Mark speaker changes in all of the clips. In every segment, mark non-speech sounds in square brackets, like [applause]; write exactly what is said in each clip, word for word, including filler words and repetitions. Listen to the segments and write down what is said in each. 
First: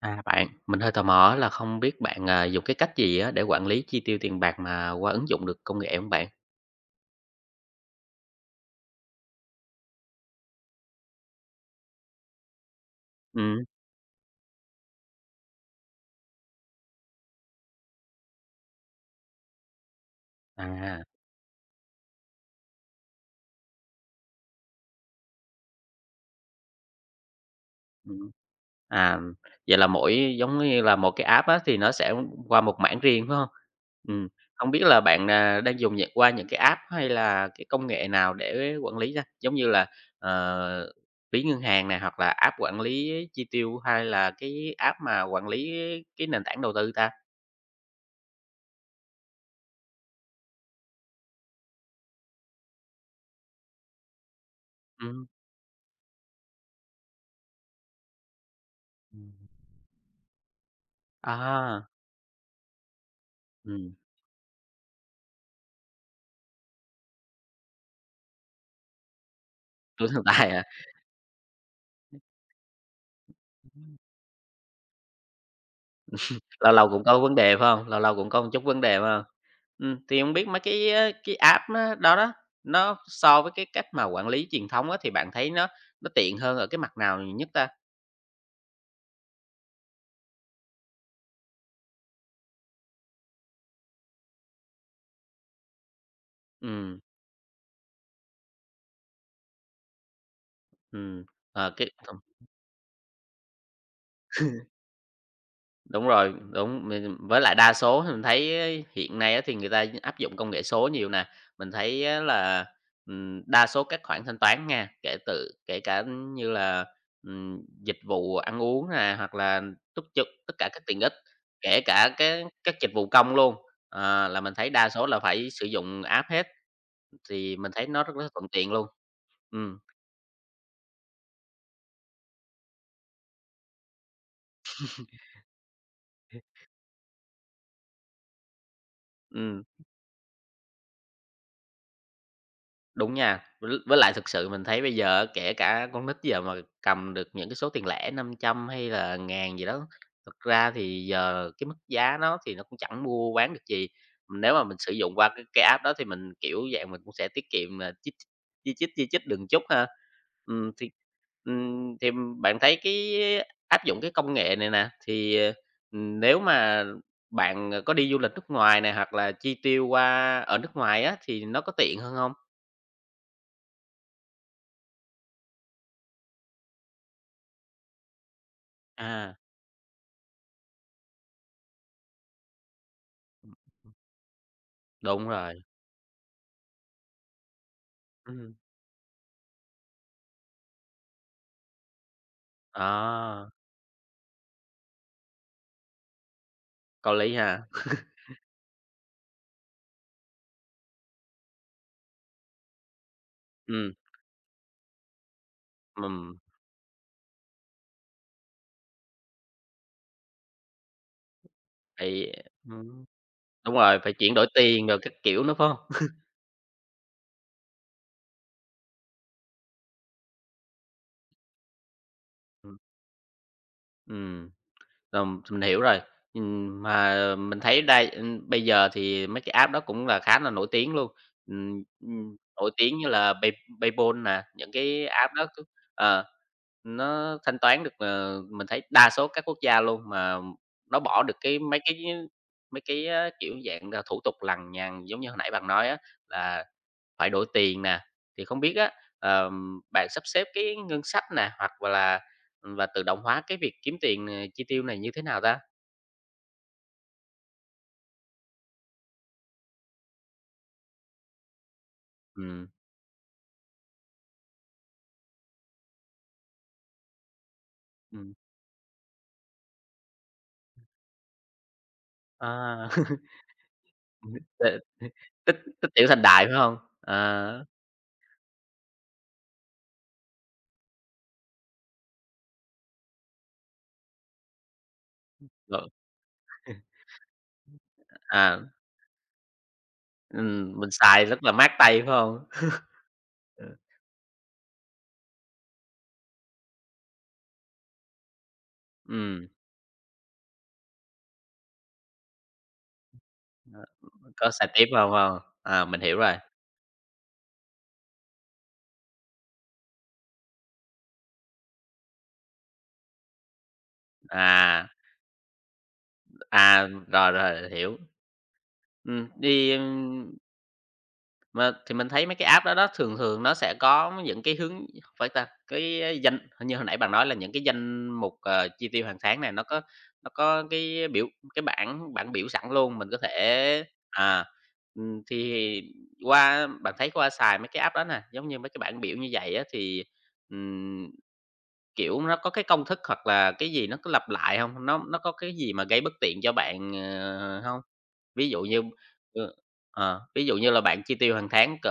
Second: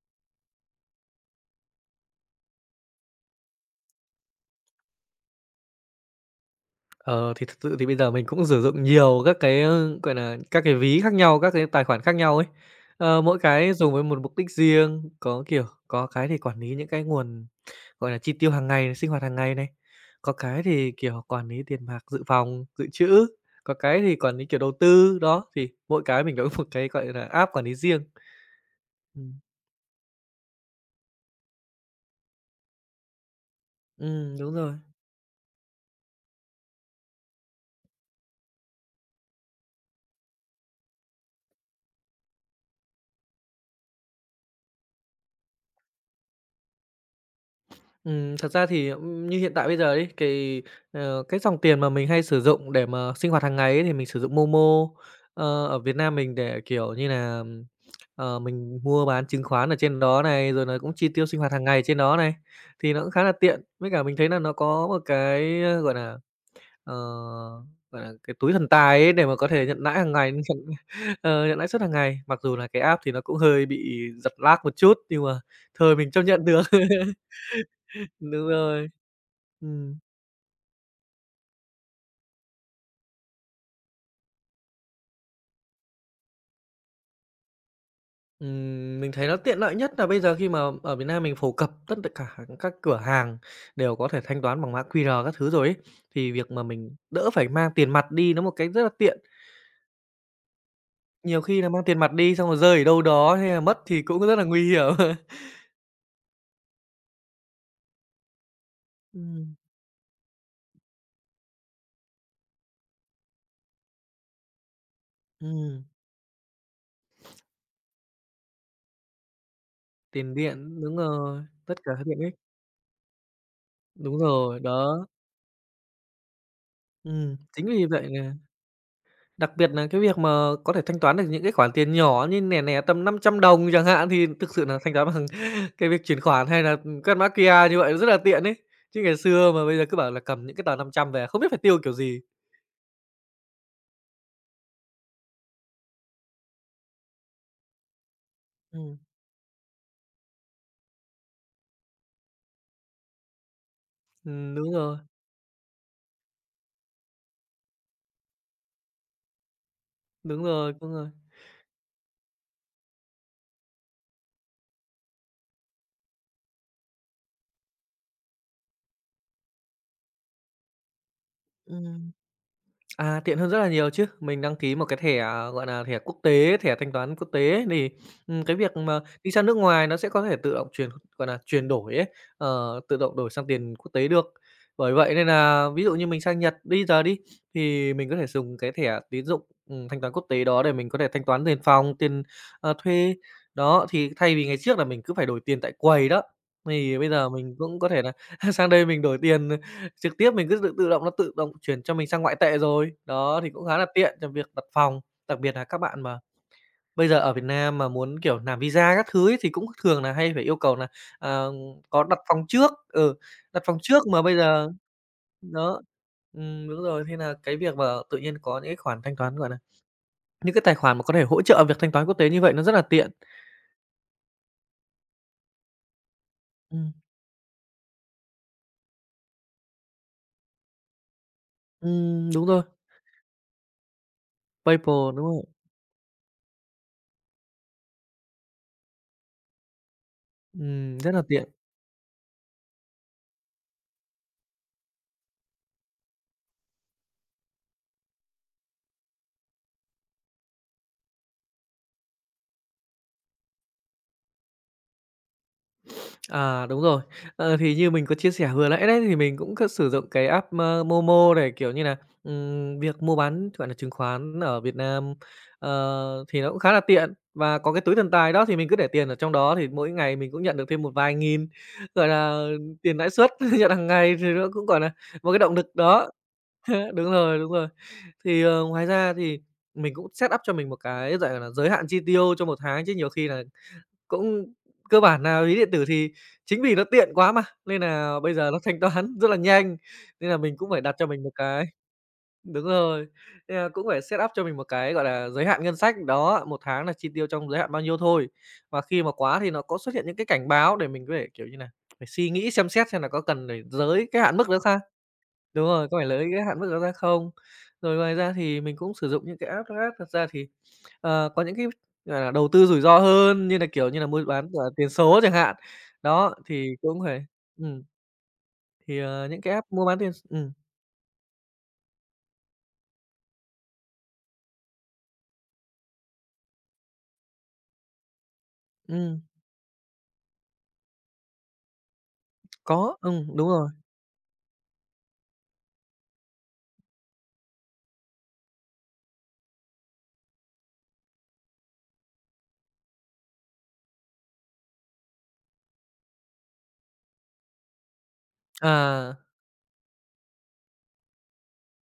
Speaker 1: À bạn, mình hơi tò mò là không biết bạn, à, dùng cái cách gì á để quản lý chi tiêu tiền bạc mà qua ứng dụng được công nghệ không bạn?
Speaker 2: Ờ, thì thật sự thì bây giờ mình cũng sử dụng nhiều các cái, ơ, gọi là các cái ví khác nhau, các cái tài khoản khác nhau ấy. Ờ, mỗi
Speaker 1: Ừm,
Speaker 2: cái dùng với một mục đích riêng, có, kiểu, có cái thì quản lý những cái nguồn, gọi là, chi tiêu hàng ngày, sinh hoạt hàng ngày này, có cái thì,
Speaker 1: à,
Speaker 2: kiểu, quản lý tiền bạc dự phòng, dự trữ, có cái thì quản lý, kiểu, đầu tư. Đó, thì mỗi cái mình có [laughs] một cái, gọi là, app quản lý riêng.
Speaker 1: ừm. À,
Speaker 2: Ừm,
Speaker 1: vậy là mỗi giống như là một cái app á thì nó sẽ qua một mảng riêng, phải không? Ừm,
Speaker 2: ừm, đúng
Speaker 1: Hông
Speaker 2: rồi.
Speaker 1: biết là bạn, à, đang dùng những qua những cái app hay là cái công nghệ nào để quản lý ra. Giống như là, ờ, ví ngân hàng này hoặc là app quản lý chi tiêu hay là cái app mà quản lý cái nền tảng đầu tư ta?
Speaker 2: Ừm, thật ra thì, ưm, như hiện tại bây giờ ấy, thì, ờ, cái dòng tiền mà mình hay sử dụng để mà sinh hoạt hàng ngày ấy thì mình sử dụng Momo.
Speaker 1: Ừm.
Speaker 2: Ờ, ở Việt Nam mình để, kiểu như là, ừm, ờ, mình mua bán chứng khoán ở trên đó này, rồi nó cũng chi tiêu sinh hoạt hàng ngày
Speaker 1: À,
Speaker 2: trên đó này, thì nó cũng khá là tiện. Với
Speaker 1: ừm.
Speaker 2: cả mình thấy là nó có một cái, ơ, gọi là, ờ, gọi là, cái túi thần tài ấy để mà có thể nhận lãi
Speaker 1: Túi
Speaker 2: hàng
Speaker 1: xách
Speaker 2: ngày, nhận
Speaker 1: tay hả?
Speaker 2: [laughs] ờ, nhận lãi suất hàng ngày. Mặc dù là cái app thì nó cũng hơi bị giật lag một chút, nhưng mà thôi mình chấp nhận được.
Speaker 1: Lâu lâu cũng có
Speaker 2: [laughs]
Speaker 1: vấn đề, phải hông? Lâu lâu cũng có một
Speaker 2: Đúng
Speaker 1: chút vấn
Speaker 2: rồi.
Speaker 1: đề, phải hông? Ừm,
Speaker 2: Ừm,
Speaker 1: thì hông biết mấy cái, ơ, cái app á đó đó, nó so với cái cách mà quản lý truyền thống á, thì bạn thấy nó nó tiện hơn ở cái mặt nào nhiều nhất ta?
Speaker 2: ừm, mình thấy nó tiện lợi nhất là bây giờ khi mà ở Việt Nam mình phổ cập tất cả các cửa hàng đều có thể thanh toán bằng mã qu rờ các thứ rồi ấy, thì việc mà mình
Speaker 1: Ừm,
Speaker 2: đỡ phải mang tiền mặt đi nó một cái rất là tiện.
Speaker 1: ừm,
Speaker 2: Nhiều khi là
Speaker 1: ờ,
Speaker 2: mang
Speaker 1: cái
Speaker 2: tiền mặt đi xong rồi rơi ở đâu đó hay là mất thì cũng rất là nguy hiểm. [laughs]
Speaker 1: Đúng rồi, đúng, mình với lại đa số thì mình thấy á hiện nay á thì
Speaker 2: Ừm,
Speaker 1: người ta áp dụng công nghệ số nhiều nè. Mình thấy á là, ừm, đa số các khoản thanh toán nha, kể từ kể
Speaker 2: ừm,
Speaker 1: cả như là, ừm, dịch vụ ăn uống nè, hoặc là túc trực
Speaker 2: tiền
Speaker 1: tất cả
Speaker 2: điện,
Speaker 1: các
Speaker 2: đúng
Speaker 1: tiện ích,
Speaker 2: rồi, tất
Speaker 1: kể
Speaker 2: cả các
Speaker 1: cả
Speaker 2: tiện ích.
Speaker 1: cái các dịch vụ công luôn,
Speaker 2: Đúng
Speaker 1: ờ, là mình
Speaker 2: rồi,
Speaker 1: thấy đa số
Speaker 2: đó,
Speaker 1: là phải sử dụng app hết,
Speaker 2: ừm,
Speaker 1: thì
Speaker 2: chính
Speaker 1: mình
Speaker 2: vì
Speaker 1: thấy nó
Speaker 2: vậy
Speaker 1: rất là
Speaker 2: nè.
Speaker 1: thuận tiện luôn.
Speaker 2: Đặc biệt
Speaker 1: Ừm,
Speaker 2: là cái việc mà có thể thanh toán được những cái khoản tiền nhỏ như nè nè tầm năm trăm đồng chẳng hạn, thì thực sự là thanh toán bằng [laughs] cái việc chuyển khoản hay là, ừm, quét mã kiu a như vậy rất là tiện ấy. Chứ ngày xưa
Speaker 1: ừm.
Speaker 2: mà bây giờ cứ bảo là cầm những cái tờ năm trăm về không biết phải tiêu kiểu gì.
Speaker 1: Đúng nha, với với lại thực sự mình thấy bây giờ á, kể cả con nít giờ mà cầm được những cái số tiền lẻ năm trăm hay
Speaker 2: Ừm.
Speaker 1: là ngàn gì đó, thực ra thì giờ cái mức giá nó thì nó cũng chẳng mua bán được gì. Nếu
Speaker 2: Ừm,
Speaker 1: mà
Speaker 2: đúng
Speaker 1: mình sử
Speaker 2: rồi,
Speaker 1: dụng qua cái cái app đó thì mình, kiểu dạng, mình cũng sẽ tiết kiệm là chích chi chít, chi chít đừng chút ha.
Speaker 2: đúng
Speaker 1: Ừm,
Speaker 2: rồi,
Speaker 1: thì,
Speaker 2: đúng rồi.
Speaker 1: ừm, thì Bạn thấy cái áp dụng cái công nghệ này nè, thì, ờ, nếu mà bạn, ờ, có đi du lịch nước ngoài này hoặc là chi tiêu qua ở nước ngoài á, thì nó có tiện
Speaker 2: Ừm.
Speaker 1: hơn không?
Speaker 2: À, tiện hơn rất là nhiều chứ. Mình đăng ký một cái thẻ, à, gọi là thẻ quốc tế, thẻ thanh toán quốc tế ấy, thì, ừm, cái việc mà đi
Speaker 1: À,
Speaker 2: sang nước ngoài nó sẽ có thể tự động chuyển, gọi là chuyển đổi ấy, ờ, tự động đổi sang tiền quốc tế được. Bởi vậy nên
Speaker 1: đúng rồi,
Speaker 2: là ví dụ như mình sang Nhật bây giờ đi, thì mình có thể
Speaker 1: ừm,
Speaker 2: dùng cái thẻ tín dụng, ừm, thanh toán quốc tế đó để mình có thể thanh toán tiền phòng, tiền, ờ, thuê.
Speaker 1: đó,
Speaker 2: Đó, thì thay vì ngày trước là mình cứ phải đổi tiền tại quầy đó, thì bây
Speaker 1: có
Speaker 2: giờ
Speaker 1: lý
Speaker 2: mình
Speaker 1: ha.
Speaker 2: cũng có thể là [laughs] sang đây mình đổi tiền trực tiếp. Mình cứ tự tự động nó tự động chuyển cho mình sang ngoại tệ rồi, đó, thì cũng khá là
Speaker 1: Ừm,
Speaker 2: tiện cho việc đặt phòng. Đặc biệt là các bạn
Speaker 1: ừm,
Speaker 2: mà bây giờ ở Việt Nam mà muốn, kiểu, làm visa các thứ ấy, thì cũng thường là hay phải yêu cầu là ờ, có đặt
Speaker 1: phải
Speaker 2: phòng trước,
Speaker 1: ừm,
Speaker 2: ừ, đặt
Speaker 1: Đúng
Speaker 2: phòng
Speaker 1: rồi,
Speaker 2: trước
Speaker 1: phải
Speaker 2: mà
Speaker 1: chuyển
Speaker 2: bây
Speaker 1: đổi
Speaker 2: giờ
Speaker 1: tiền rồi các kiểu nữa, phải hông?
Speaker 2: đó, ừm, đúng rồi, thế là cái việc mà tự nhiên có những cái khoản thanh toán, gọi là những cái tài khoản mà có thể hỗ trợ việc thanh toán quốc tế như vậy nó rất
Speaker 1: Ừm,
Speaker 2: là tiện.
Speaker 1: ừm. Rồi mình hiểu rồi. Ừm,
Speaker 2: Ừm,
Speaker 1: mà mình thấy đây, ưm, bây giờ thì mấy cái app đó cũng là khá là nổi tiếng luôn. Ừm,
Speaker 2: ừm,
Speaker 1: ừm,
Speaker 2: đúng rồi,
Speaker 1: nổi tiếng như là Pay PayPal nè, những cái
Speaker 2: PayPal, đúng
Speaker 1: app
Speaker 2: rồi,
Speaker 1: đó cứ ờ, nó thanh toán được, ờ, mình thấy đa số các quốc gia luôn, mà
Speaker 2: ừm,
Speaker 1: nó
Speaker 2: rất
Speaker 1: bỏ
Speaker 2: là
Speaker 1: được
Speaker 2: tiện.
Speaker 1: cái mấy cái mấy cái, á, kiểu, dạng là thủ tục lằng nhằng giống như hồi nãy bạn nói á, là phải đổi tiền nè, thì không biết á, ờm, bạn sắp xếp cái ngân sách nè, hoặc là và tự động hóa cái việc kiếm tiền, ờ, chi tiêu này như thế nào ta?
Speaker 2: À, đúng rồi. Ờ, thì như mình có chia sẻ vừa nãy đấy, thì mình cũng có sử dụng cái app, ơ, Momo để, kiểu như là
Speaker 1: Ừm,
Speaker 2: ừm, việc mua bán, gọi là, chứng khoán ở Việt Nam, ờ, thì nó cũng khá là tiện và có cái túi thần tài
Speaker 1: ừm,
Speaker 2: đó thì mình cứ để tiền ở trong đó thì mỗi ngày mình cũng nhận được thêm một vài nghìn, gọi là,
Speaker 1: à,
Speaker 2: tiền lãi suất
Speaker 1: [laughs]
Speaker 2: [laughs] nhận hàng ngày thì nó
Speaker 1: t
Speaker 2: cũng, gọi là một cái động
Speaker 1: Tích
Speaker 2: lực
Speaker 1: tích tiểu
Speaker 2: đó.
Speaker 1: thành đại, phải không?
Speaker 2: [laughs] Đúng rồi,
Speaker 1: À,
Speaker 2: đúng rồi. Thì, ờ, ngoài ra thì mình cũng set up cho mình một cái, gọi là, giới hạn chi tiêu cho một tháng chứ nhiều khi là cũng cơ bản nà ví điện tử
Speaker 1: rồi,
Speaker 2: thì chính vì nó tiện quá mà, nên là bây giờ nó
Speaker 1: à,
Speaker 2: thanh toán [laughs] rất là nhanh, nên là mình cũng
Speaker 1: ừm,
Speaker 2: phải
Speaker 1: mình
Speaker 2: đặt cho mình
Speaker 1: xài
Speaker 2: một
Speaker 1: rất là
Speaker 2: cái.
Speaker 1: mát tay, phải không?
Speaker 2: [laughs] Đúng rồi, nên là cũng
Speaker 1: [laughs]
Speaker 2: phải set up cho mình một cái, gọi là, giới hạn ngân sách. Đó, một tháng là chi tiêu trong giới hạn bao nhiêu thôi, và khi mà quá
Speaker 1: Ừm,
Speaker 2: thì nó có xuất hiện những cái cảnh báo để mình có thể, kiểu như nà, phải suy nghĩ xem xét xem là có cần để
Speaker 1: ờ,
Speaker 2: giới cái hạn mức
Speaker 1: có
Speaker 2: đó
Speaker 1: xài
Speaker 2: ra,
Speaker 1: tiếp không không
Speaker 2: đúng
Speaker 1: À,
Speaker 2: rồi, có
Speaker 1: mình
Speaker 2: phải
Speaker 1: hiểu
Speaker 2: lấy
Speaker 1: rồi,
Speaker 2: cái hạn mức đó ra không? Rồi ngoài ra thì mình cũng sử dụng những cái app đó, thật ra thì ờ, có những cái, gọi là, đầu tư rủi ro hơn như là kiểu như là mua bán, gọi
Speaker 1: à,
Speaker 2: tiền số chẳng hạn. Đó, thì
Speaker 1: à,
Speaker 2: cũng phải
Speaker 1: rồi, rồi,
Speaker 2: ừm,
Speaker 1: hiểu.
Speaker 2: thì,
Speaker 1: Ừm,
Speaker 2: ờ, những cái app
Speaker 1: đi,
Speaker 2: mua bán tiền s ừm,
Speaker 1: Mà thì mình thấy mấy cái app đó đó thường thường nó sẽ có những cái hướng phải ta, cái danh hình như hồi nãy bạn nói là những cái danh mục, ờ, chi tiêu hàng
Speaker 2: ừm,
Speaker 1: tháng này nó có nó có cái biểu cái bảng bảng biểu sẵn
Speaker 2: có,
Speaker 1: luôn, mình có
Speaker 2: ừm, đúng rồi.
Speaker 1: thể à, ừm, thì qua bạn thấy qua xài mấy cái app đó nè, giống như mấy cái bảng biểu như vậy á thì, ừm, kiểu, nó có cái công thức hoặc là cái gì nó cứ lặp lại không? Nó nó có cái gì mà gây bất tiện cho bạn, ờ, hông? Ví dụ như
Speaker 2: À.
Speaker 1: ừ, ờ, ví dụ như là bạn chi tiêu hàng tháng cỡ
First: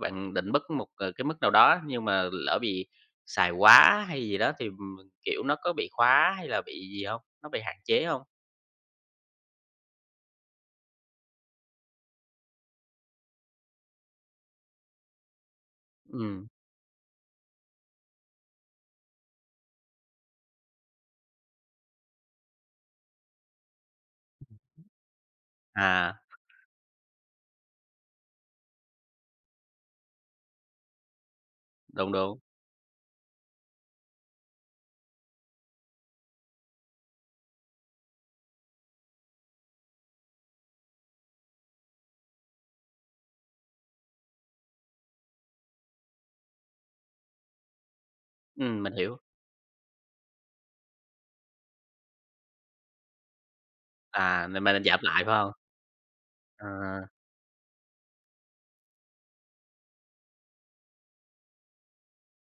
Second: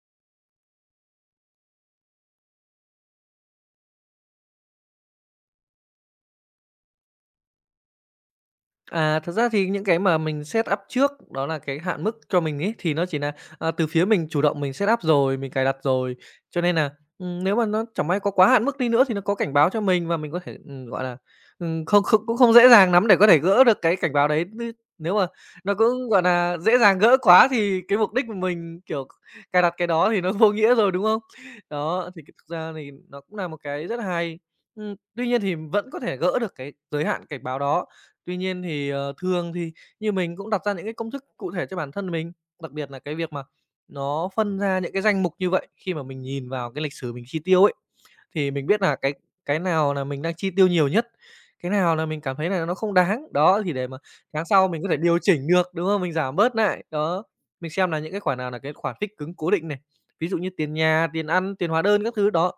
Speaker 1: bạn định mức một, ờ, cái mức nào đó nhưng mà lỡ bị xài quá hay gì đó thì, ừm, kiểu, nó có bị khóa hay là bị gì không? Nó bị hạn chế không?
Speaker 2: À, thật ra thì những cái mà mình set up trước đó là cái hạn mức cho mình ấy, thì nó chỉ là à, từ phía mình chủ động mình set up rồi, mình cài đặt rồi.
Speaker 1: Ừm,
Speaker 2: Cho nên là ừm, nếu mà nó chẳng may có quá hạn mức đi nữa thì nó có cảnh báo cho mình và mình có thể, ừm, gọi là, ừm, không không cũng không dễ dàng lắm để có thể gỡ được cái cảnh báo đấy. N nếu mà nó cũng,
Speaker 1: à,
Speaker 2: gọi là dễ dàng gỡ quá thì cái mục đích của mình, kiểu, cài đặt cái đó thì nó [laughs] vô nghĩa rồi, đúng không? Đó,
Speaker 1: Đúng,
Speaker 2: thì thực
Speaker 1: đúng,
Speaker 2: ra thì nó cũng là một cái rất là hay. Ừm, tuy nhiên thì vẫn có thể gỡ được cái giới hạn cảnh báo đó. Tuy nhiên thì, ờ, thường thì như mình cũng đặt ra những cái công thức cụ thể cho bản thân mình, đặc biệt là cái việc mà nó phân ra những cái danh mục như vậy khi mà mình nhìn vào cái lịch sử mình chi tiêu ấy thì mình biết
Speaker 1: ừm, mình
Speaker 2: là cái
Speaker 1: hiểu.
Speaker 2: cái nào là mình đang chi tiêu nhiều nhất, cái nào là mình cảm thấy là nó không đáng. Đó, thì để mà tháng
Speaker 1: À, nên
Speaker 2: sau mình
Speaker 1: mình
Speaker 2: có thể
Speaker 1: giảm
Speaker 2: điều
Speaker 1: lại, phải
Speaker 2: chỉnh
Speaker 1: không?
Speaker 2: được, đúng không? Mình giảm bớt lại
Speaker 1: À,
Speaker 2: đó. Mình xem là những cái khoản nào là cái khoản fix cứng cố định này, ví dụ như tiền nhà, tiền ăn, tiền hóa đơn các thứ, đó,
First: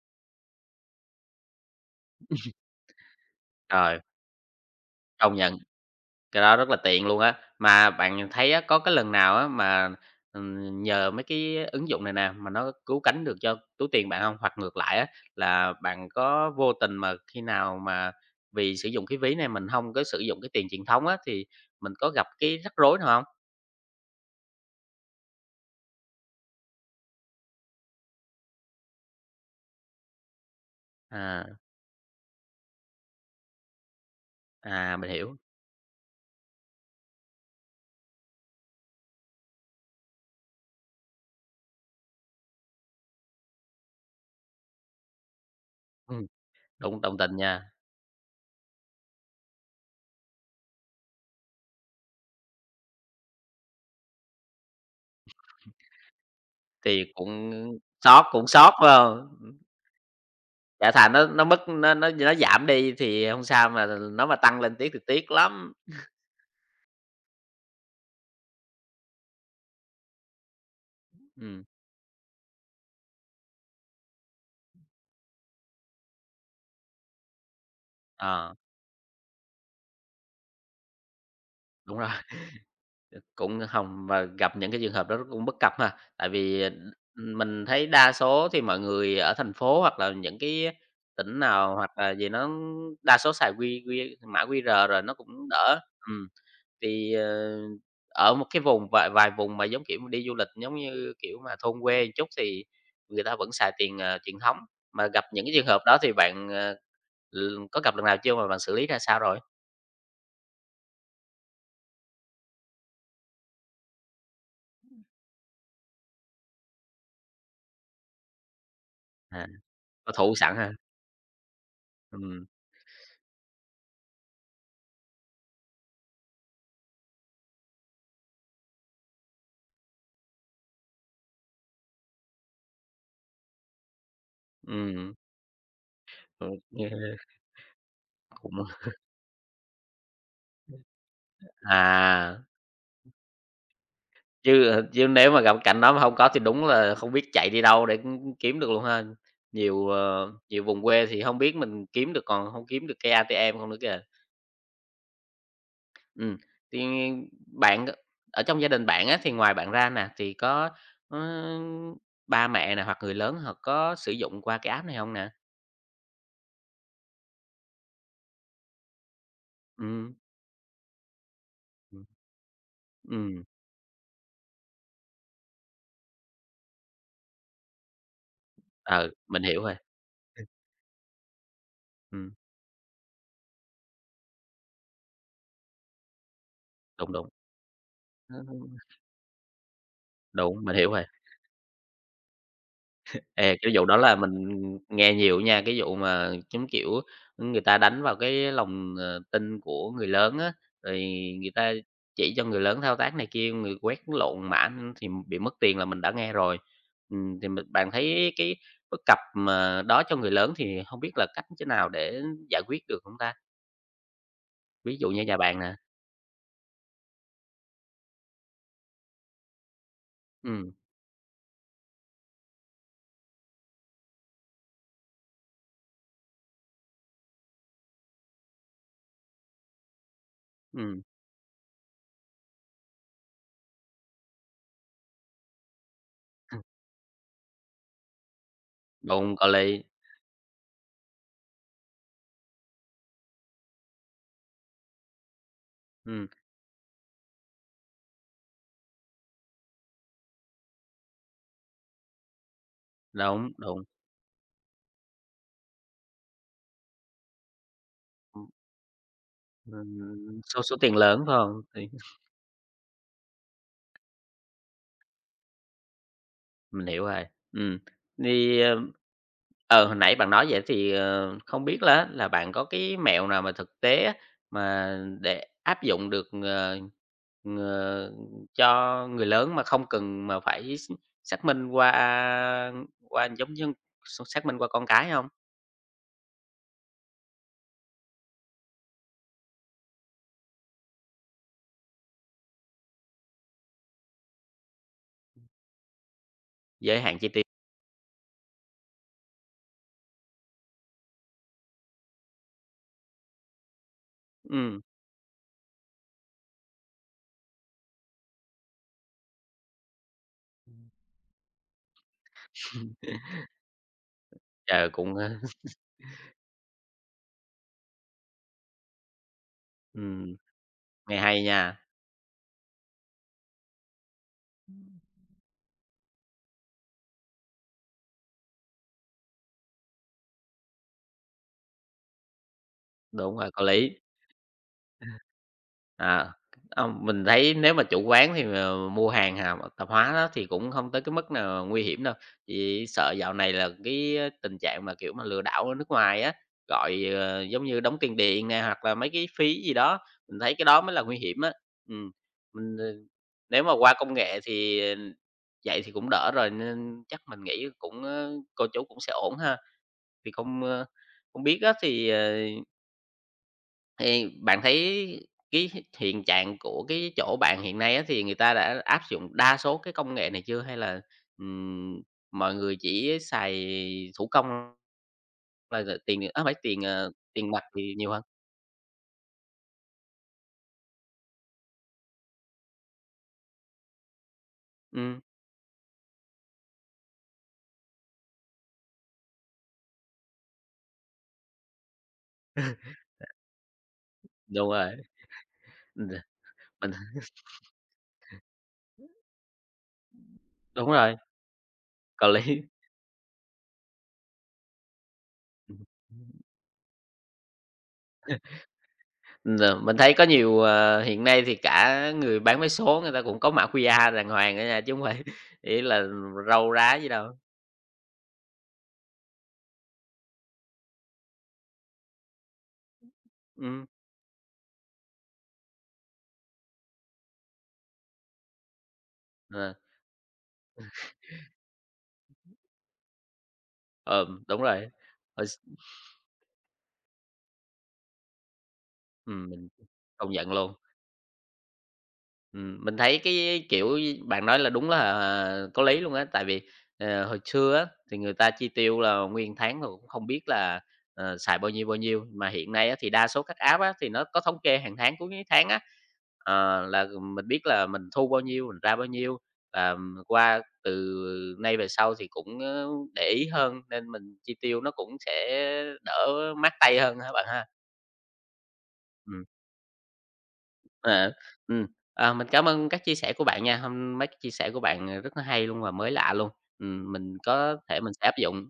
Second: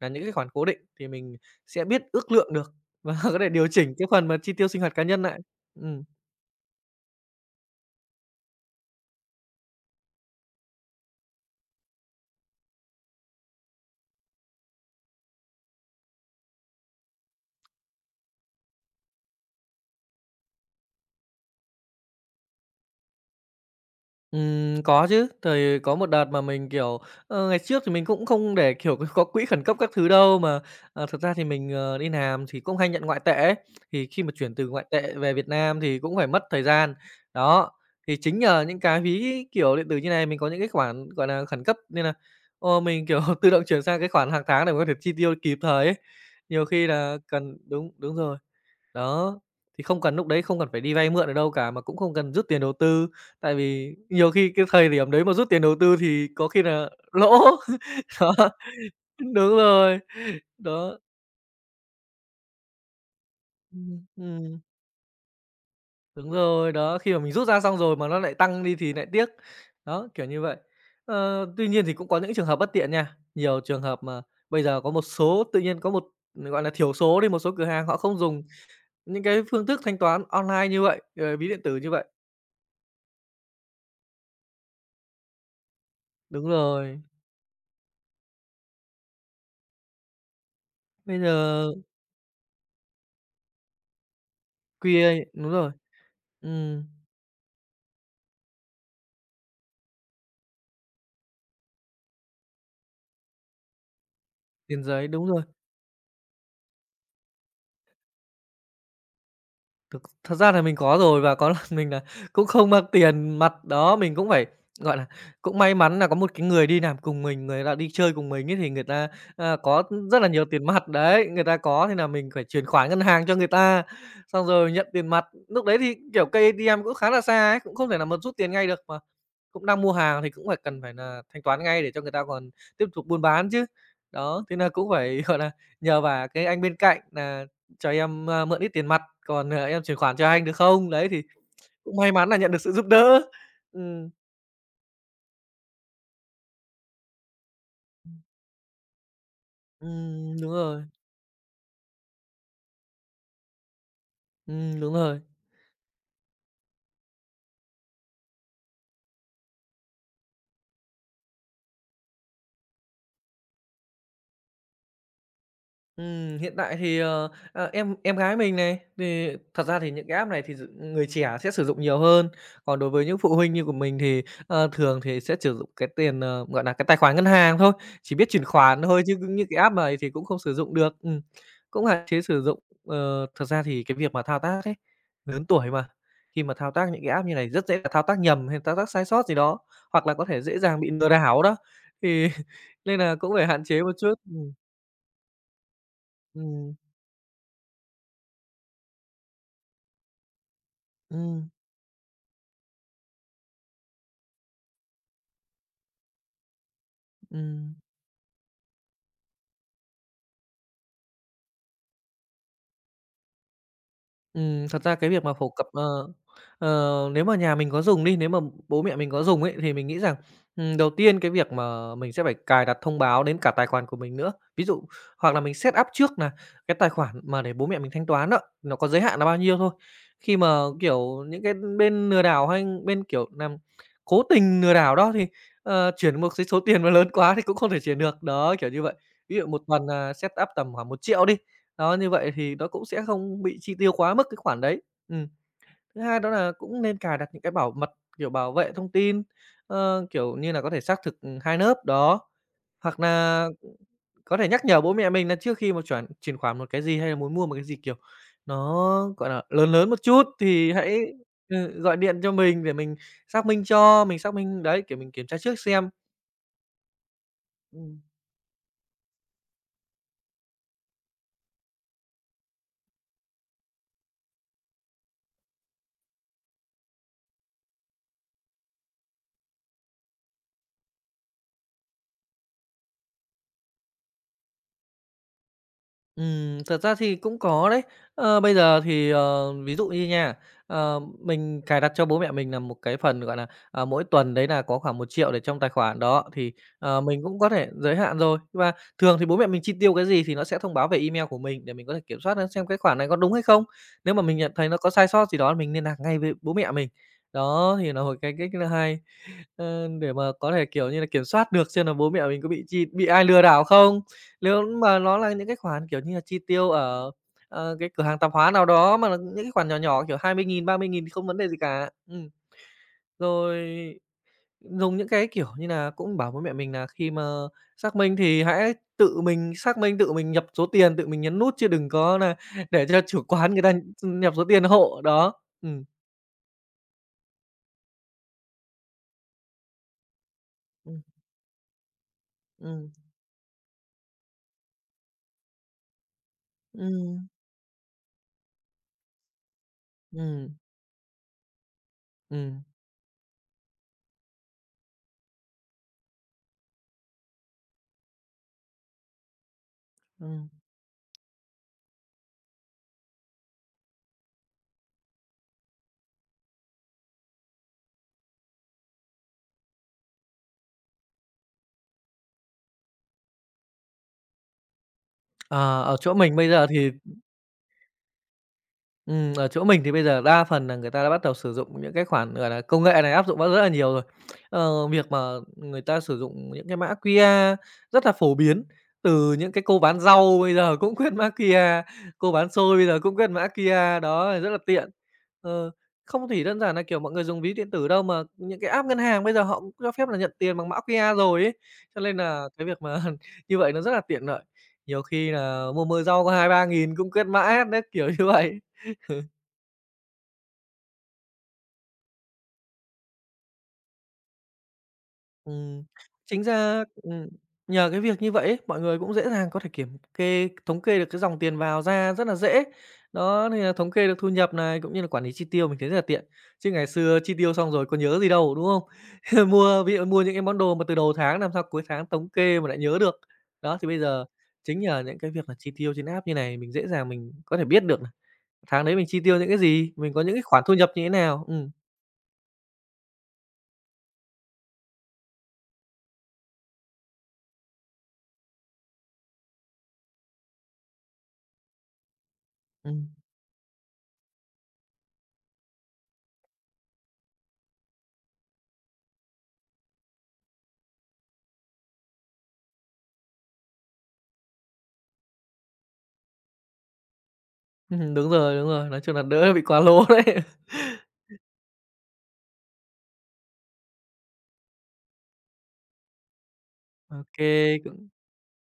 Speaker 2: là những cái khoản cố định thì mình sẽ biết ước lượng được và [laughs] có thể điều chỉnh
Speaker 1: rồi,
Speaker 2: cái phần mà chi tiêu sinh hoạt cá nhân
Speaker 1: công
Speaker 2: lại.
Speaker 1: nhận.
Speaker 2: Ừm.
Speaker 1: Cái đó rất là tiện luôn á. Mà bạn thấy á, có cái lần nào á mà, ừm, nhờ mấy cái ứng dụng này nè, mà nó cứu cánh được cho túi tiền bạn không? Hoặc ngược lại á, là bạn có vô tình mà khi nào mà vì sử dụng cái ví này mình không có sử dụng cái tiền truyền thống á, thì mình có gặp cái rắc rối nào hông?
Speaker 2: Ừm, có chứ. Thời có một đợt mà mình, kiểu, ờ, ngày trước thì mình cũng không để, kiểu, [laughs] có quỹ khẩn cấp các thứ đâu, mà, ờ, thật ra
Speaker 1: À,
Speaker 2: thì mình, ờ, đi làm thì cũng hay nhận ngoại tệ ấy, thì khi mà chuyển từ ngoại
Speaker 1: à, mình
Speaker 2: tệ về
Speaker 1: hiểu.
Speaker 2: Việt Nam thì cũng phải mất thời gian. Đó, thì chính nhờ những cái ví, kiểu, điện tử như này mình có những cái khoản, gọi là, khẩn cấp nên là, ô, mình, kiểu, [laughs] tự động chuyển sang cái khoản hàng tháng để có thể chi tiêu kịp thời ấy.
Speaker 1: Ừm,
Speaker 2: Nhiều khi
Speaker 1: đúng, đồng
Speaker 2: là
Speaker 1: tình
Speaker 2: cần
Speaker 1: nha.
Speaker 2: đúng, đúng rồi. Đó, thì không cần lúc đấy không cần phải đi vay mượn ở đâu cả, mà cũng không cần rút tiền đầu tư, tại vì nhiều khi cái thời điểm đấy mà rút tiền đầu tư thì có khi là
Speaker 1: Thì
Speaker 2: lỗ.
Speaker 1: cũng
Speaker 2: [laughs]
Speaker 1: Sót
Speaker 2: Đó,
Speaker 1: cũng sót phải hông?
Speaker 2: đúng rồi,
Speaker 1: Chả
Speaker 2: đó,
Speaker 1: thà nó nó mất nó nó nó giảm đi thì không sao, mà
Speaker 2: ừm,
Speaker 1: nó mà tăng
Speaker 2: ừm,
Speaker 1: lên tiếc thì tiếc lắm.
Speaker 2: đúng rồi, đó, khi mà mình rút ra xong rồi mà nó lại tăng đi thì lại tiếc. Đó, kiểu như vậy. Ờ,
Speaker 1: Ừm,
Speaker 2: tuy nhiên thì cũng có những trường hợp bất tiện nha, nhiều trường hợp mà bây giờ có một số tự nhiên có một, gọi là, thiểu số đi, một số cửa hàng họ không dùng
Speaker 1: ờ,
Speaker 2: những cái phương thức thanh toán online như vậy, ờ, ví điện tử như
Speaker 1: Đúng
Speaker 2: vậy.
Speaker 1: rồi. Cũng hông, và gặp những cái trường hợp đó cũng bất cập ha. Tại
Speaker 2: Đúng
Speaker 1: vì, ờ,
Speaker 2: rồi.
Speaker 1: mình thấy đa số thì mọi người ở thành phố hoặc là những cái
Speaker 2: Bây
Speaker 1: tỉnh
Speaker 2: giờ
Speaker 1: nào hoặc là gì nó đa số xài quy quy mã quy rồi
Speaker 2: quy a
Speaker 1: nó cũng
Speaker 2: đúng rồi.
Speaker 1: đỡ. Ừm,
Speaker 2: Ừm,
Speaker 1: thì, ờ, ở một cái vùng vài vài vùng mà, giống kiểu, mà đi du lịch giống như, kiểu, mà thôn quê một chút thì người ta vẫn xài tiền, ờ, truyền thống.
Speaker 2: tiền
Speaker 1: Mà
Speaker 2: giấy,
Speaker 1: gặp
Speaker 2: đúng rồi.
Speaker 1: những cái trường hợp đó thì bạn, ờ, l có gặp lần nào chưa mà bạn xử lý ra sao rồi?
Speaker 2: Thực thật ra là mình có rồi, và có [laughs] lần mình là cũng không mang tiền mặt, đó, mình cũng phải, gọi là, cũng may mắn là có một cái người đi làm cùng mình, người ta đi chơi cùng mình ấy thì người ta,
Speaker 1: À,
Speaker 2: à, có
Speaker 1: có
Speaker 2: rất là
Speaker 1: thủ
Speaker 2: nhiều
Speaker 1: sẵn
Speaker 2: tiền
Speaker 1: ha?
Speaker 2: mặt, đấy, người ta có. Thế là mình phải
Speaker 1: Ừm,
Speaker 2: chuyển khoản ngân hàng cho người ta, xong rồi nhận tiền mặt. Lúc đấy thì, kiểu, cây a tê em cũng khá là xa ấy, cũng không thể nào mà rút tiền ngay được mà. Cũng đang mua hàng thì cũng phải cần phải là thanh toán ngay để cho người ta còn tiếp tục buôn bán chứ. Đó, thế nà cũng
Speaker 1: ừm,
Speaker 2: phải, [laughs] gọi là, nhờ vả cái anh bên cạnh là: "Cho em, a, mượn
Speaker 1: Cũng
Speaker 2: ít tiền mặt, còn, ờ, em chuyển khoản cho anh được không?" Đấy, thì cũng may mắn là
Speaker 1: à,
Speaker 2: nhận được sự giúp đỡ. Ừm,
Speaker 1: Chứ, ờ, chứ nếu mà gặp cảnh đó mà không có thì đúng là không biết chạy đi đâu để cũng kiếm được luôn ha. Nhiều, ờ,
Speaker 2: ừm, đúng
Speaker 1: nhiều vùng
Speaker 2: rồi,
Speaker 1: quê thì không biết mình kiếm được, còn không kiếm được cây a tê em không nữa kìa.
Speaker 2: ừm, đúng rồi.
Speaker 1: Ừm, thì bạn ở trong gia đình bạn á, thì ngoài bạn ra nè, thì có, ơ, ba mẹ nè hoặc người lớn họ có sử dụng qua cái app này không nè?
Speaker 2: Ừm, hiện tại thì, ờ, ờ, em em gái mình này, thì thật ra thì những
Speaker 1: Ừm,
Speaker 2: cái app này thì d người trẻ sẽ sử dụng nhiều
Speaker 1: ừm,
Speaker 2: hơn. Còn đối với những phụ
Speaker 1: ừm, ừ,
Speaker 2: huynh như của mình thì, ờ, thường thì sẽ sử dụng cái tiền, ờ, gọi là, cái tài khoản ngân hàng thôi, chỉ biết chuyển khoản thôi
Speaker 1: Ờ,
Speaker 2: chứ
Speaker 1: mình
Speaker 2: những cái
Speaker 1: hiểu rồi,
Speaker 2: app này thì cũng không sử dụng được. Ừm, cũng hạn chế
Speaker 1: ừm,
Speaker 2: sử dụng. Ờ, thật ra thì cái việc mà thao tác ấy, lớn tuổi mà, khi mà thao tác những
Speaker 1: đúng,
Speaker 2: cái app
Speaker 1: đúng,
Speaker 2: như này rất dễ là thao tác
Speaker 1: Ừ,
Speaker 2: nhầm hay thao tác sai sót gì đó, hoặc là có thể dễ
Speaker 1: đúng, mình
Speaker 2: dàng
Speaker 1: hiểu
Speaker 2: bị
Speaker 1: rồi.
Speaker 2: lừa đảo đó. Thì [laughs] nên là cũng phải
Speaker 1: Ê,
Speaker 2: hạn
Speaker 1: cái
Speaker 2: chế
Speaker 1: vụ
Speaker 2: một
Speaker 1: đó
Speaker 2: chút.
Speaker 1: là mình
Speaker 2: Ừm,
Speaker 1: nghe nhiều nha, cái vụ mà, giống
Speaker 2: ừm,
Speaker 1: kiểu, người ta đánh vào cái lòng, ờ, tin của người lớn á, rồi người
Speaker 2: ừm.
Speaker 1: ta chỉ cho người lớn thao tác này kia, người quét lộn mã thì bị mất tiền là mình đã nghe rồi. Ừm, thì mình
Speaker 2: Ừm,
Speaker 1: bạn thấy cái bất cập mà đó cho người lớn thì không biết là cách thế nào để giải quyết được không ta?
Speaker 2: ừm, thật ra
Speaker 1: Ví dụ
Speaker 2: cái
Speaker 1: như
Speaker 2: việc mà
Speaker 1: nhà
Speaker 2: phổ
Speaker 1: bạn
Speaker 2: cập,
Speaker 1: nè,
Speaker 2: ờ, ờ, nếu mà nhà mình có dùng đi, nếu mà bố mẹ mình có dùng ấy, thì mình nghĩ rằng,
Speaker 1: ừm,
Speaker 2: ừm, đầu tiên cái việc mà mình sẽ phải cài đặt thông báo đến cả tài khoản của mình nữa. Ví dụ hoặc là mình set up trước nà cái tài khoản mà để bố mẹ mình thanh toán đó, nó có giới hạn là bao nhiêu thôi. Khi mà,
Speaker 1: ừm,
Speaker 2: kiểu, những cái bên lừa đảo hay bên, kiểu, làm cố tình lừa đảo đó thì, ờ, chuyển một cái số tiền mà lớn quá thì cũng không thể chuyển được. Đó, kiểu như vậy.
Speaker 1: đúng, [laughs]
Speaker 2: Ví
Speaker 1: có
Speaker 2: dụ một
Speaker 1: lý,
Speaker 2: tuần, à, set up tầm khoảng một triệu đi. Đó, như vậy thì nó cũng sẽ không bị chi tiêu quá mức cái khoản đấy. Ừm. Thứ hai
Speaker 1: ừm,
Speaker 2: đó là cũng nên cài đặt những cái bảo mật, kiểu, bảo vệ thông tin, ờ, kiểu như là, có thể xác thực, ừ, hai lớp đó. Hoặc là
Speaker 1: đúng, đúng,
Speaker 2: có thể nhắc nhở bố mẹ mình là trước khi mà chuyển chuyển khoản một cái gì hay là muốn mua một cái gì, kiểu,
Speaker 1: ừm,
Speaker 2: nó, gọi là, lớn lớn một chút
Speaker 1: số
Speaker 2: thì
Speaker 1: số tiền
Speaker 2: hãy
Speaker 1: lớn, phải không?
Speaker 2: ừ,
Speaker 1: Thì
Speaker 2: gọi điện cho mình để mình xác minh cho, mình xác minh đấy, kiểu, mình kiểm tra trước xem.
Speaker 1: Mình hiểu rồi. Ừm,
Speaker 2: Ừm.
Speaker 1: thì, ờ ờ, Hồi nãy bạn nói vậy thì, ờ, không biết là là bạn có cái mẹo nào mà thực tế á, mà để áp dụng được, ờ, ờ, cho người lớn mà không cần mà phải x xác minh qua qua giống như x xác minh qua con cái không?
Speaker 2: Ừm, thật ra thì cũng có đấy. Ờ, bây giờ thì, ờ, ví dụ như nha, ờ, mình cài đặt cho bố mẹ mình là một cái phần, gọi là à, mỗi tuần đấy là có khoảng một triệu để trong tài khoản, đó, thì,
Speaker 1: Giới
Speaker 2: ờ,
Speaker 1: hạn
Speaker 2: mình
Speaker 1: chi
Speaker 2: cũng
Speaker 1: tiêu.
Speaker 2: có thể giới hạn rồi. Và thường thì bố mẹ mình chi tiêu cái gì thì nó sẽ thông báo về email của mình để mình có thể kiểm soát, ơ, xem cái khoản này có đúng hay không. Nếu mà mình nhận thấy nó
Speaker 1: Ừm,
Speaker 2: có sai sót gì đó mình liên lạc ngay với bố mẹ mình. Đó, thì là một cái cách thứ hai ờ, để mà có thể, kiểu như là, kiểm soát được xem là bố mẹ mình có bị chi bị ai lừa đảo không. Nếu
Speaker 1: trời,
Speaker 2: mà
Speaker 1: cũng, [laughs]
Speaker 2: nó là
Speaker 1: ơ,
Speaker 2: những cái khoản, kiểu như là, chi tiêu ở, ờ, cái cửa hàng tạp hóa nào đó mà là những cái khoản nhỏ nhỏ, kiểu, hai mươi nghìn ba mươi nghìn thì
Speaker 1: Nghe
Speaker 2: không vấn
Speaker 1: hay
Speaker 2: đề gì
Speaker 1: nha,
Speaker 2: cả. Ừm. Rồi dùng những cái, kiểu như nà, cũng bảo bố mẹ mình nà khi mà xác minh thì hãy tự mình xác minh, tự mình nhập số tiền, tự mình nhấn nút chứ đừng có nà để cho chủ [laughs]
Speaker 1: đúng rồi,
Speaker 2: quán người
Speaker 1: có
Speaker 2: ta
Speaker 1: lý.
Speaker 2: nhập số tiền hộ, đó. Ừm,
Speaker 1: À, hông, mình thấy nếu mà chủ quán thì, ờ, mua hàng hàng tạp hóa đó thì cũng không tới
Speaker 2: ừm,
Speaker 1: cái mức nào nguy hiểm đâu, chỉ
Speaker 2: ừm,
Speaker 1: sợ dạo này là cái ờ, tình trạng mà, kiểu mà, lừa đảo ở nước ngoài á, gọi,
Speaker 2: ừm,
Speaker 1: ờ, giống như đóng tiền điện nè, hoặc là mấy cái phí gì đó, mình thấy
Speaker 2: ừm,
Speaker 1: cái đó mới là nguy hiểm á. Ừm,
Speaker 2: ừm,
Speaker 1: mình, ờ, nếu mà qua công nghệ thì ờ, vậy thì cũng đỡ rồi, nên chắc mình nghĩ cũng, ơ, cô chú cũng sẽ ổn ha. Thì
Speaker 2: ừm.
Speaker 1: không, ơ, không biết á thì, ờ thì bạn thấy cái hiện trạng của cái chỗ bạn hiện nay á, thì người ta đã áp dụng đa số cái công nghệ này chưa? Hay là, ừm, mọi người chỉ xài thủ công là
Speaker 2: Ờ,
Speaker 1: là
Speaker 2: ở chỗ
Speaker 1: tiền
Speaker 2: mình
Speaker 1: á,
Speaker 2: bây
Speaker 1: phải
Speaker 2: giờ
Speaker 1: tiền,
Speaker 2: thì
Speaker 1: ờ, tiền mặt thì nhiều hơn?
Speaker 2: ừm, ở chỗ mình thì bây giờ đa phần là người ta đã bắt đầu sử dụng những cái khoản, gọi là, công nghệ này áp dụng vào rất là nhiều rồi. Ờ, việc mà
Speaker 1: Ừm,
Speaker 2: người ta sử dụng những cái mã quy rờ rất là phổ biến, từ những cái cô bán rau bây giờ cũng quét mã kiu a, cô bán xôi bây giờ cũng quét mã quy rờ, đó, rất là
Speaker 1: đúng
Speaker 2: tiện.
Speaker 1: rồi,
Speaker 2: Ờ,
Speaker 1: ừm,
Speaker 2: không chỉ đơn giản là,
Speaker 1: mình
Speaker 2: kiểu, mọi người
Speaker 1: [laughs]
Speaker 2: dùng ví điện tử đâu, mà những cái app ngân hàng bây giờ họ cũng cho phép là nhận tiền bằng mã
Speaker 1: Đúng
Speaker 2: kiu a
Speaker 1: rồi,
Speaker 2: rồi ấy, cho nên
Speaker 1: có
Speaker 2: là
Speaker 1: lý.
Speaker 2: cái việc mà [laughs] như vậy nó rất là tiện lợi. Nhiều khi là
Speaker 1: Ừm.
Speaker 2: mua mớ rau có hai ba nghìn cũng quét mã hết đấy, kiểu như vậy.
Speaker 1: Rồi, mình thấy có nhiều, ờ, hiện nay thì cả người bán vé số người ta cũng có mã quy đàng hoàng nữa nha, chứ không phải [laughs] ý
Speaker 2: Ừm,
Speaker 1: là
Speaker 2: chính
Speaker 1: râu
Speaker 2: ra,
Speaker 1: rá gì
Speaker 2: ừm,
Speaker 1: đâu.
Speaker 2: nhờ cái việc như vậy ấy, mọi người cũng dễ dàng có thể kiểm kê, thống kê được cái dòng tiền vào ra rất là dễ. Đó, nên là
Speaker 1: Ừm,
Speaker 2: thống kê được thu nhập này, cũng như là quản lý chi tiêu mình thấy rất là tiện. Chứ ngày xưa chi tiêu xong rồi có nhớ gì đâu, đúng không? [laughs]
Speaker 1: ờ,
Speaker 2: Mua ví dụ mua những cái món đồ mà từ đầu tháng làm sao cuối tháng thống kê mà lại nhớ được. Đó, thì bây giờ
Speaker 1: ờm, Đúng
Speaker 2: chính
Speaker 1: rồi.
Speaker 2: nhờ những cái
Speaker 1: Hồi
Speaker 2: việc là chi tiêu trên app như này, mình dễ dàng mình có thể biết được nà tháng đấy mình chi tiêu những
Speaker 1: Ừm,
Speaker 2: cái
Speaker 1: mình
Speaker 2: gì, mình có
Speaker 1: công
Speaker 2: những cái
Speaker 1: nhận
Speaker 2: khoản
Speaker 1: luôn.
Speaker 2: thu nhập như thế nào. Ừm,
Speaker 1: Ừm, mình thấy cái, kiểu, bạn nói là đúng là, à, có lý luôn á, tại vì, ờ, hồi xưa á, thì người ta chi tiêu là nguyên tháng rồi cũng không biết là, ờ, xài bao nhiêu, bao nhiêu, mà hiện nay á,
Speaker 2: ừm,
Speaker 1: thì đa số các app á, thì nó có thống kê hàng tháng, cuối tháng á, ờ, là mình biết là mình thu bao nhiêu, mình ra bao nhiêu, và qua từ nay về sau thì cũng, ơ, để ý hơn nên mình chi tiêu nó cũng sẽ đỡ mát tay hơn hả bạn ha?
Speaker 2: [laughs] đúng rồi, đúng rồi, nói chung là
Speaker 1: Ừm.
Speaker 2: đỡ bị quá lố [laughs] đấy.
Speaker 1: À, ừm, à, mình cảm ơn các chia sẻ của bạn nha, hôm mấy cái chia sẻ của bạn, ờ, rất là hay luôn và mới lạ luôn. Ừm, mình
Speaker 2: OK,
Speaker 1: có thể
Speaker 2: cũng
Speaker 1: mình sẽ áp dụng.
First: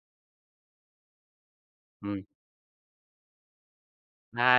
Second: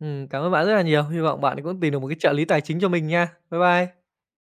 Speaker 2: ừm, cảm ơn bạn rất là nhiều. Hy vọng bạn cũng tìm được một cái
Speaker 1: Ừm,
Speaker 2: trợ lý tài chính cho mình nha. Bye bye.
Speaker 1: bye.